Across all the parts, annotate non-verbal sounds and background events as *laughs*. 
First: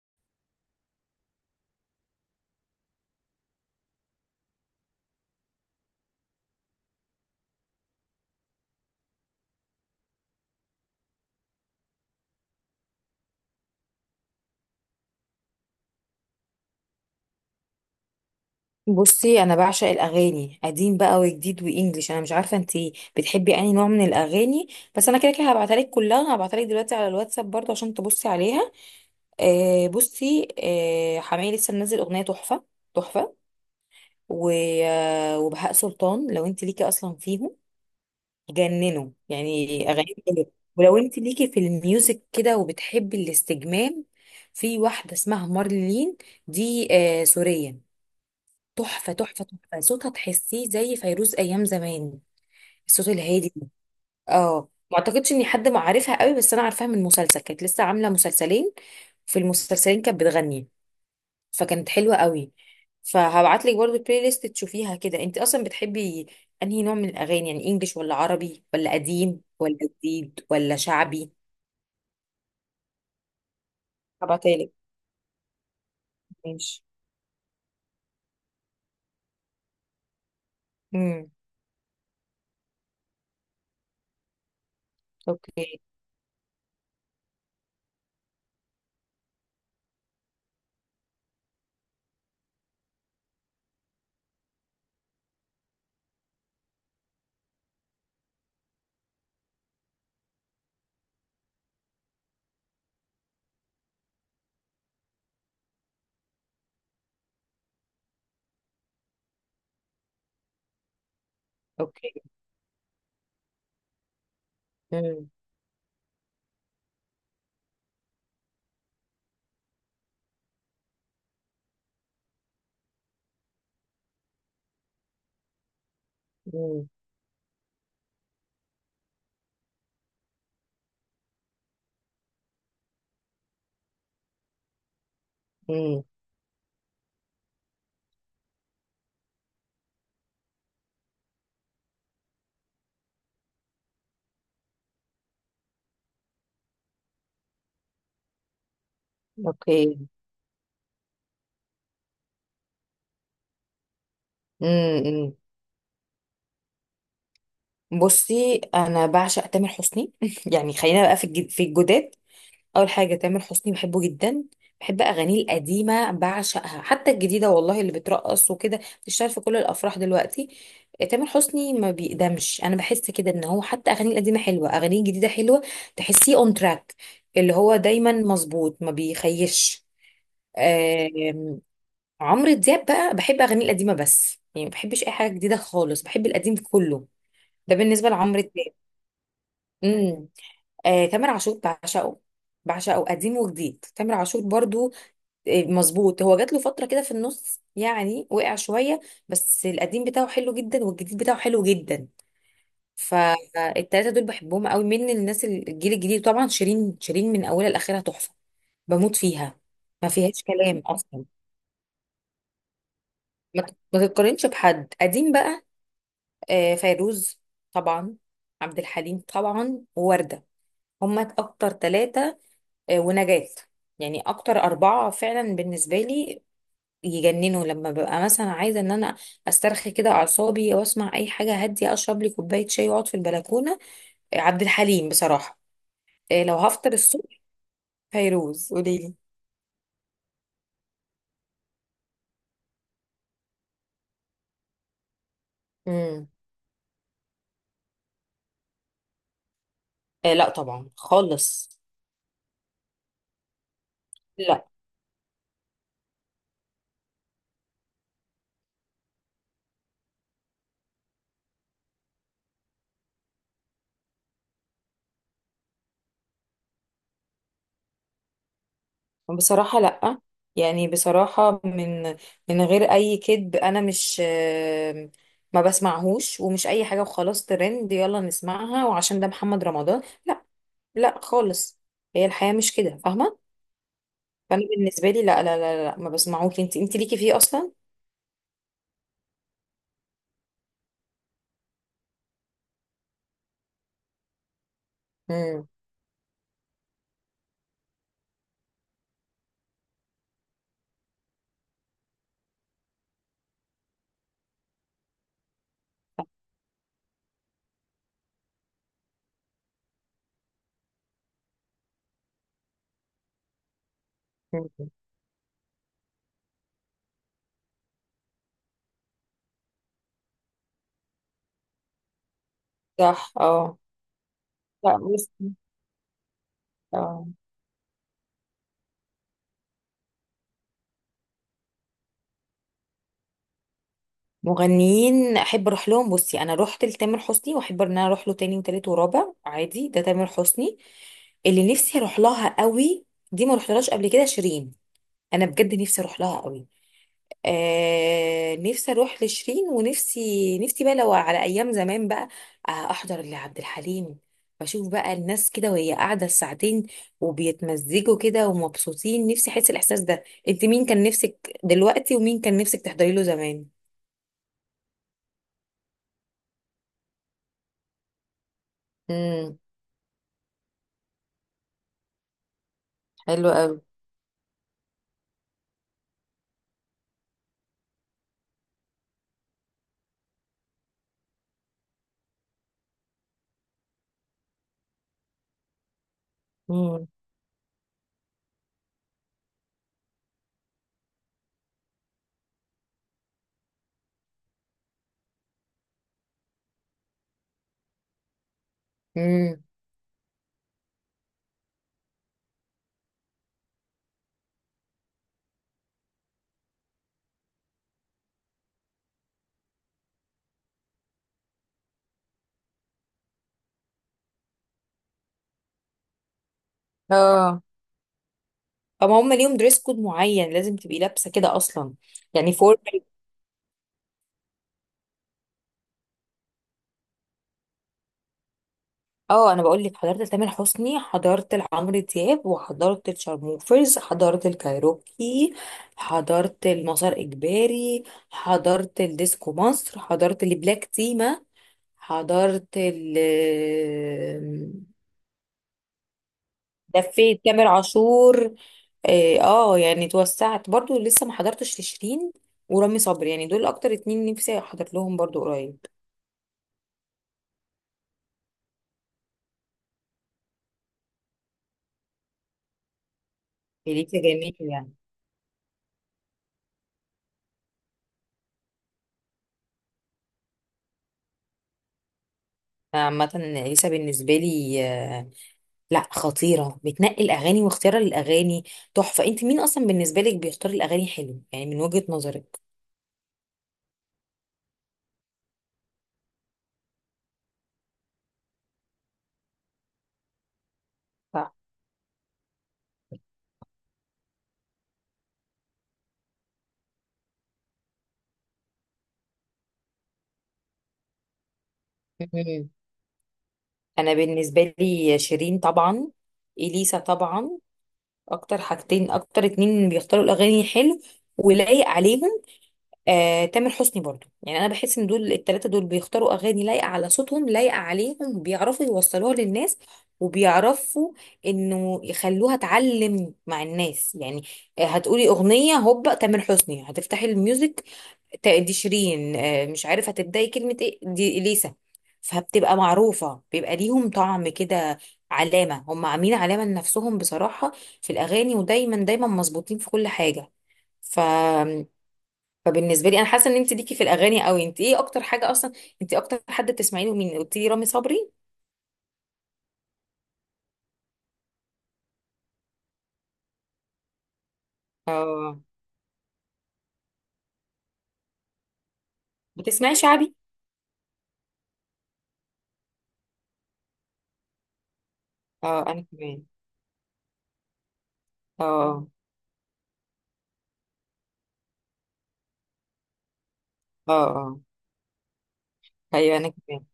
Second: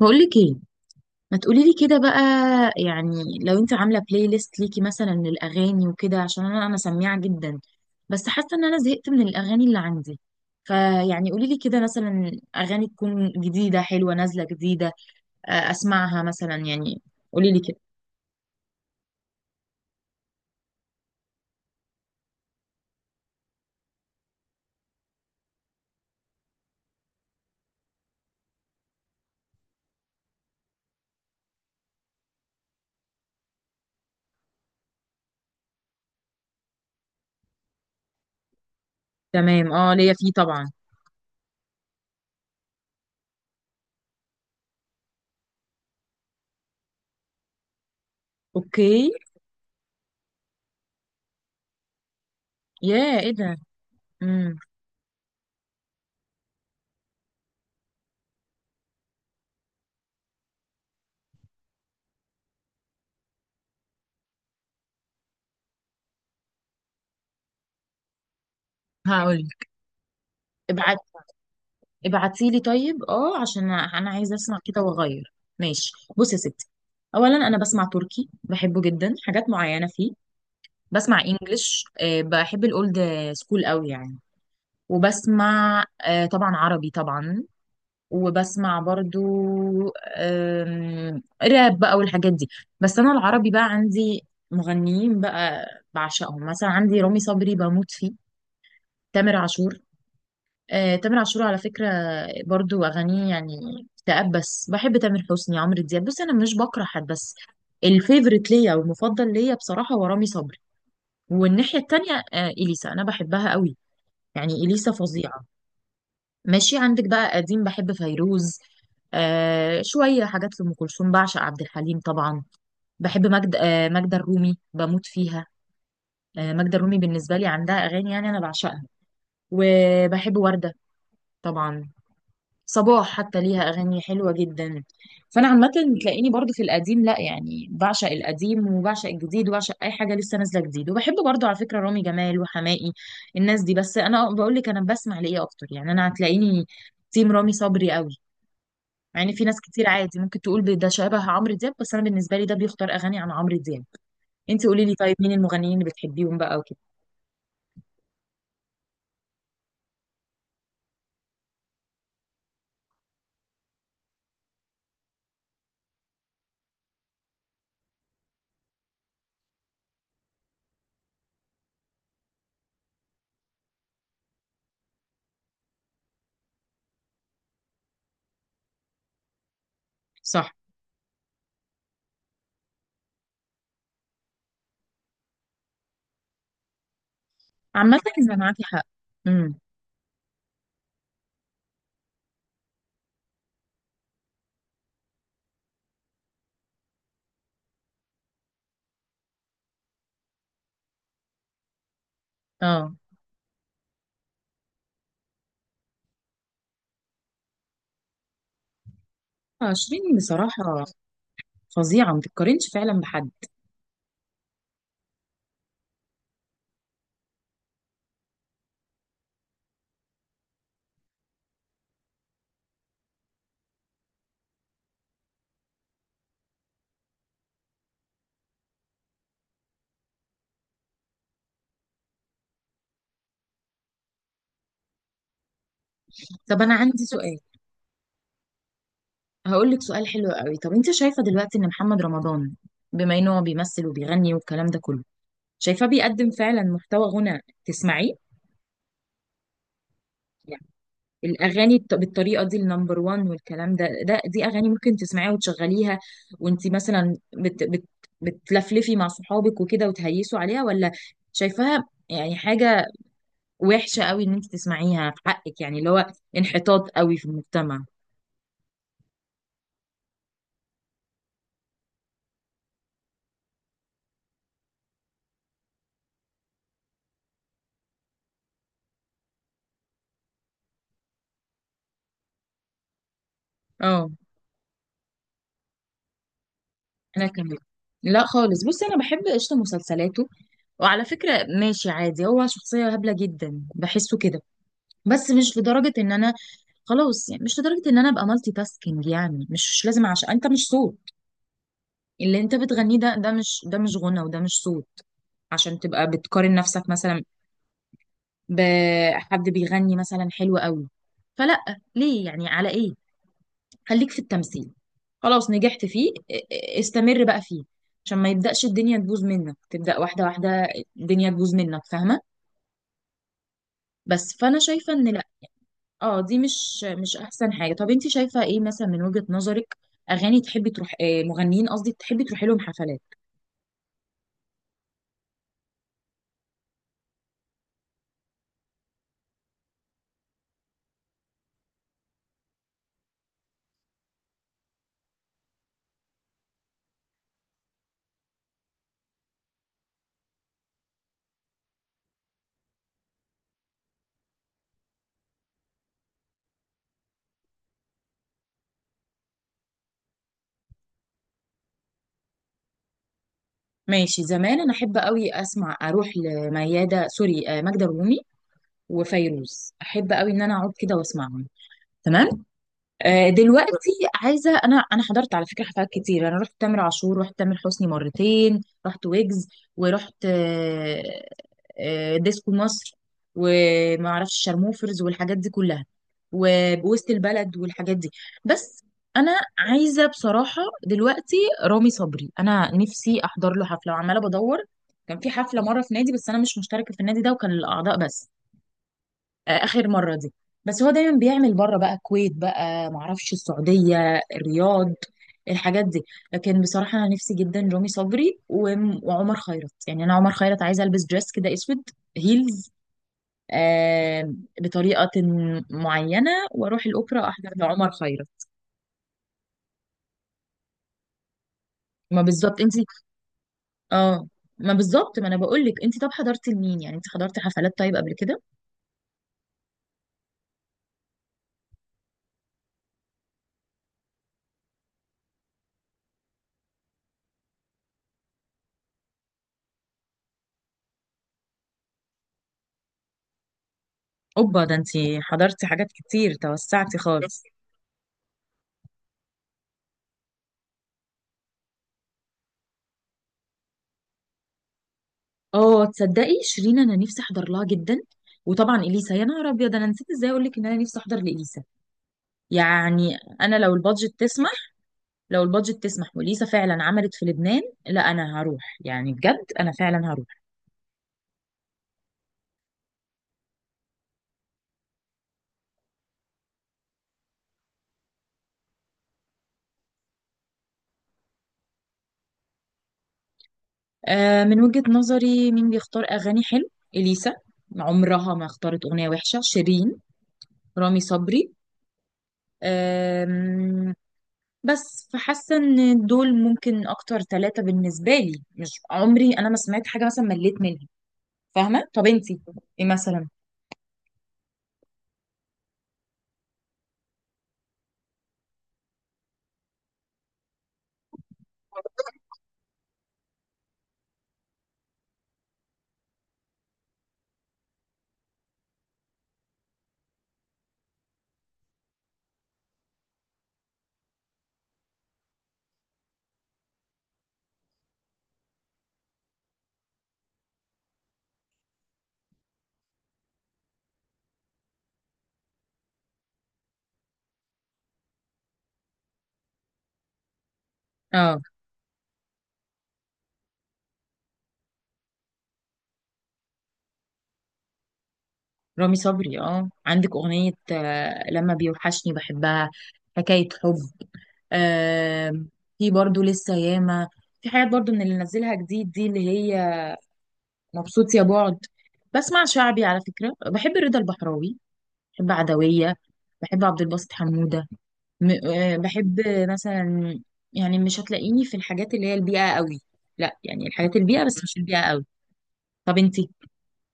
بقولك ايه؟ ما تقولي لي كده بقى. يعني لو انت عامله بلاي ليست ليكي مثلا للاغاني وكده، عشان انا سميعه جدا، بس حاسه ان انا زهقت من الاغاني اللي عندي. فيعني قولي لي كده مثلا، اغاني تكون جديده حلوه نازله جديده، اسمعها مثلا يعني. قولي لي كده. بصي، انا بعشق الاغاني قديم بقى وجديد وانجليش. انا مش عارفه انت بتحبي انهي نوع من الاغاني؟ بس انا كده كده هبعتها لك كلها، هبعتها لك دلوقتي على الواتساب برضه عشان تبصي عليها. آه بصي، آه حماقي لسه منزل اغنيه تحفه، تحفه و- وبهاء سلطان لو انت ليكي اصلا فيهم، جننوا تمام، يعني اه، ليا اغاني فيه حلوه. طبعا. ولو انت ليكي في الميوزك كده وبتحبي الاستجمام، في واحده اسمها مارلين، دي آه سوريه. اوكي. تحفة تحفة تحفة، صوتها تحسيه زي فيروز أيام زمان، الصوت يا ايه الهادي ده؟ ده. امم. اه ما أعتقدش إن حد ما عارفها قوي، بس أنا عارفاها من مسلسل، كانت لسه عاملة مسلسلين. في المسلسلين كانت بتغني، فكانت حلوة قوي. فهبعتلك برضو البلاي ليست تشوفيها كده. أنت أصلا بتحبي أنهي نوع من الأغاني، يعني إنجليش ولا عربي ولا قديم هقول. ولا جديد ولا ابعت. شعبي؟ ابعتيلي طيب، اه، عشان انا عايزه اسمع هبعتلك. كده واغير. ماشي. بصي يا ستي، ماشي. اولا انا بسمع تركي، بحبه جدا، حاجات معينه فيه. بسمع امم. انجلش، بحب الاولد سكول قوي يعني. اوكي. وبسمع طبعا عربي طبعا. وبسمع برضو راب بقى والحاجات دي. بس انا العربي بقى عندي مغنيين بقى بعشقهم، مثلا عندي رامي صبري بموت فيه، تامر عاشور. تامر عاشور على فكرة برضو أغانيه يعني اكتئاب، بس بحب تامر حسني، عمرو دياب. بص، أنا مش بكره حد، بس الفيفوريت ليا والمفضل ليا بصراحة هو رامي صبري. والناحية التانية اوكي. إليسا أنا بحبها قوي. يعني إليسا امم. فظيعة. ماشي، عندك بقى قديم، بحب فيروز، آه، شوية حاجات لأم كلثوم، بعشق عبد الحليم طبعا. بحب مجد، آه، ماجدة الرومي بموت فيها. آه، ماجدة امم الرومي بالنسبة لي عندها أغاني يعني أنا بعشقها. وبحب وردة طبعا. صباح حتى ليها اغاني حلوه جدا. فانا عامه أمم. تلاقيني برضو في القديم، لا يعني بعشق القديم وبعشق الجديد وبعشق اي حاجه لسه نازله جديد. وبحب برضو على فكره رامي جمال وحماقي، الناس دي. بس انا بقول لك انا بسمع لايه اكتر؟ يعني انا هتلاقيني تيم رامي صبري قوي. مع ان في ناس كتير اوكي. عادي ممكن تقول ده شبه عمرو دياب، بس انا بالنسبه لي ده بيختار اغاني عن عمرو دياب. انت قولي لي طيب، مين أمم. المغنيين اللي بتحبيهم بقى وكده؟ بصي انا بعشق تامر حسني *laughs* يعني خلينا بقى في الجداد. اول حاجه تامر حسني بحبه جدا، بحب اغانيه القديمه بعشقها، حتى الجديده والله اللي بترقص وكده بتشتغل في كل الافراح دلوقتي. تامر حسني ما بيقدمش. انا بحس كده ان هو حتى اغانيه القديمه حلوه، اغانيه الجديده حلوه، تحسيه اون تراك اللي هو دايما مظبوط ما بيخيش. صح. آم، عمرو دياب بقى بحب اغانيه القديمه، بس يعني ما بحبش اي حاجه جديده خالص، بحب القديم كله، ده عامه بالنسبه اذا لعمرو معاكي دياب. حق. امم. مم. تامر عاشور بعشقه، بعشقه قديم وجديد، تامر عاشور برضو آه، مظبوط. هو جات له فترة كده في النص يعني وقع شوية، بس القديم بتاعه حلو جدا والجديد بتاعه حلو جدا. اه، فالتلاتة دول بحبهم قوي. من الناس الجيل الجديد طبعا، شيرين. شيرين من أولها لآخرها تحفة، بموت فيها، ما 20 فيهاش كلام بصراحه. أصلا. فظيعه، ما تتقارنش فعلا بحد. ما تتقارنش بحد. قديم بقى، فيروز طبعا، عبد الحليم طبعا، ووردة، هما أكتر تلاتة. ونجاة، يعني اكتر اربعة فعلا بالنسبة لي. يجننوا لما ببقى مثلا عايزة ان انا استرخي كده اعصابي واسمع اي حاجة هادية، اشرب لي كوباية شاي واقعد في البلكونة. عبد الحليم بصراحة. لو طب انا هفطر عندي سؤال، الصبح، فيروز. قوليلي. هقول لك سؤال حلو قوي. طب انت شايفه دلوقتي ان محمد رمضان، بما ان هو بيمثل وبيغني والكلام ده كله، شايفاه امم. بيقدم فعلا محتوى غنى تسمعيه؟ آه لا يعني طبعا الاغاني خالص. بالطريقه دي، النمبر وان والكلام ده دي لا اغاني ممكن تسمعيها وتشغليها، وانت مثلا بت بت بتلفلفي مع صحابك وكده وتهيسوا عليها؟ ولا شايفاها يعني حاجه وحشه قوي ان انت تسمعيها في حقك، يعني اللي هو انحطاط قوي في المجتمع؟ بصراحة لا، يعني بصراحة من غير أي كذب، أنا مش ما بسمعهوش، ومش أي حاجة وخلاص ترند يلا نسمعها وعشان ده محمد رمضان، لا خالص. هي الحياة مش كده، فاهمة؟ اه، فأنا بالنسبة لي لا لا لا, لا، ما بسمعوك. انت ليكي انا فيه كمان أصلا؟ لا خالص. بصي انا بحب قشطه مسلسلاته، وعلى فكره ماشي عادي، هو شخصيه هبله جدا بحسه كده، بس مش امم. لدرجه ان انا، خلاص يعني مش لدرجه ان انا ابقى مالتي تاسكينج. يعني مش لازم، عشان انت مش صوت. اللي انت بتغنيه ده، ده مش غنى وده مش صوت عشان تبقى بتقارن نفسك مثلا بحد بيغني مثلا حلو قوي. فلا، ليه يعني؟ على ايه؟ خليك في التمثيل، خلاص نجحت فيه، استمر بقى فيه، عشان ما يبدأش الدنيا تبوظ منك، تبدأ واحدة واحدة الدنيا تبوظ منك، فاهمة؟ صح. اه. بس فأنا شايفة لا إن لأ، بصي. اه، دي مش اه، أحسن حاجة. طب انت شايفة ايه مثلا من وجهة نظرك؟ أغاني تحبي تروح، مغنيين قصدي تحبي تروحي لهم حفلات؟ مغنيين احب اروح لهم، بصي انا رحت لتامر حسني واحب ان انا اروح له تاني وتالت ورابع، عادي، ده تامر حسني. اللي نفسي اروح لها قوي، دي ما رحتلهاش قبل كده، شيرين، انا بجد نفسي اروح لها قوي. آه نفسي اروح لشيرين. ونفسي نفسي بقى لو على ايام زمان بقى، آه احضر لعبد الحليم، بشوف بقى الناس كده وهي قاعده ساعتين وبيتمزجوا كده ومبسوطين، نفسي احس الاحساس ده. انت مين كان نفسك دلوقتي، ومين كان نفسك تحضري له زمان؟ ماشي، زمان أنا أحب قوي أسمع أروح لميادة، سوري، ماجدة الرومي امم. وفيروز، أحب قوي إن أنا أقعد كده وأسمعهم. تمام. حلو قوي. دلوقتي عايزه، انا حضرت على فكره حفلات كتير. انا رحت تامر عاشور، رحت تامر حسني مرتين، رحت ويجز، ورحت ديسكو مصر، وما اعرفش شارموفرز والحاجات دي كلها، امم. ووسط البلد والحاجات دي. بس انا عايزه بصراحه دلوقتي رامي صبري، انا نفسي احضر له حفله، وعماله بدور. كان في حفله مره في نادي، بس انا مش مشتركه في النادي ده، وكان الاعضاء بس امم. اخر مره دي. بس هو دايما بيعمل بره بقى، الكويت بقى، معرفش، السعوديه، الرياض، الحاجات دي. لكن بصراحه انا نفسي جدا رامي صبري، وعمر خيرت. يعني انا عمر خيرت عايزه البس دريس كده اسود، هيلز، آه، بطريقه معينه، واروح الاوبرا احضر اه، لعمر خيرت. فما هم ليهم دريس كود معين، لازم تبقي لابسه كده اصلا؟ ما يعني بالظبط انت. فورمال. اه، ما بالظبط، ما انا بقول لك، انت طب حضرتي لمين يعني؟ انت حضرتي حفلات طيب قبل كده؟ اه انا بقول لك، حضرت لتامر حسني، حضرت لعمرو دياب، وحضرت لشارموفرز، حضرت الكايروكي، حضرت لمسار اجباري، حضرت الديسكو مصر، حضرت لبلاك تيما، حضرت ال، اوبا، ده انت حضرتي حاجات كتير، توسعتي خالص. لفيت تامر عاشور. اه يعني توسعت برضو. لسه ما حضرتش لشيرين ورامي صبري، يعني دول اكتر اتنين نفسي احضر لهم برضو قريب. اه تصدقي شيرين انا نفسي احضر لها جدا، وطبعا اليسا، يا نهار ابيض، انا نسيت ازاي اقول لك ان انا نفسي احضر لاليسا. يعني انا لو البادجت اليسا جميل تسمح، يعني. لو البادجت تسمح واليسا فعلا عملت في لبنان، لا انا هروح، يعني بجد انا فعلا هروح. عامة اليسا بالنسبة لي لا خطيرة، بتنقي الأغاني، واختيار الأغاني تحفة. أنت مين أصلا بالنسبة لك بيختار الأغاني حلو يعني من وجهة نظرك؟ آه، من وجهة نظري مين بيختار اغاني حلو؟ اليسا، عمرها ما اختارت اغنيه وحشه. شيرين. رامي صبري. صح. آم، بس فحاسه ان دول ممكن اكتر ثلاثه بالنسبه لي، مش عمري انا ما سمعت حاجه مثلا مليت منها. فاهمه؟ طب انتي مم. ايه مثلا؟ أنا بالنسبة لي شيرين طبعا، إليسا طبعا، أكتر حاجتين، أكتر اتنين بيختاروا الأغاني حلو ولايق عليهم. تامر حسني برضو، يعني انا بحس ان دول التلاتة دول بيختاروا اغاني لايقة على صوتهم، لايقة عليهم، بيعرفوا يوصلوها للناس، وبيعرفوا انه يخلوها تعلم مع الناس يعني. هتقولي اغنية هوبا تامر حسني، هتفتحي الميوزك، دي شيرين، مش عارف هتبداي كلمة ايه، دي اليسا. فبتبقى معروفة، بيبقى ليهم طعم كده، علامة، هم عاملين علامة لنفسهم بصراحة في الأغاني، ودايما دايما مظبوطين في كل حاجة. ف اه، فبالنسبه لي انا حاسه ان انت ليكي في الاغاني قوي، انت ايه اكتر حاجه اصلا؟ انت اكتر حد بتسمعي له مين؟ قلت لي رامي صبري. رامي صبري، اه، عندك اغنية، لما بيوحشني بحبها، حكاية حب، آه. اه. في برضو لسه ياما، في حاجات برضو من اللي نزلها جديد دي، اللي هي بتسمعي شعبي؟ مبسوط يا بعد. بسمع شعبي على فكرة، بحب رضا البحراوي، بحب اه عدوية، انا كمان. بحب عبد الباسط حمودة. م آه اه بحب مثلا، يعني مش هتلاقيني في الحاجات اللي هي البيئة قوي، لا يعني الحاجات اه البيئة بس مش اه البيئة قوي. طب انتي؟ ايوه انا كمان.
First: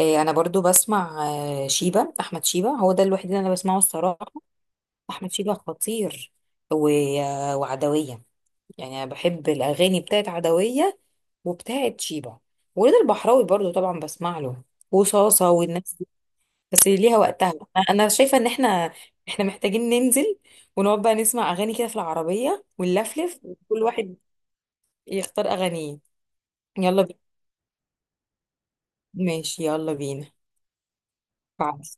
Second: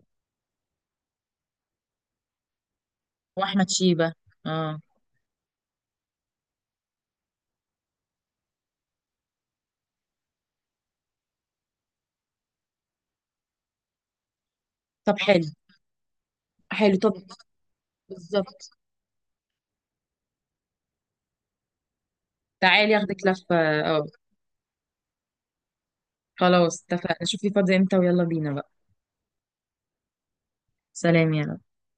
إيه، انا برضو بسمع احمد شيبه هو ده الوحيد اللي انا واحمد بسمعه شيبة، الصراحه. اه. احمد شيبه خطير، و... وعدويه. يعني انا بحب الاغاني بتاعت عدويه وبتاعت شيبه، ورضا البحراوي برضو طبعا بسمع له، طب حلو، وصاصه والناس، بس حلو طب. ليها وقتها. أنا شايفه ان بالظبط. احنا محتاجين ننزل ونقعد بقى نسمع اغاني كده في العربيه تعالي اخدك ونلفلف، لفة، وكل اه، واحد يختار اغانيه. خلاص يلا بينا. اتفقنا. شوفي فاضية امتى ويلا بينا بقى. ماشي يلا بينا. سلام يا رب. بعد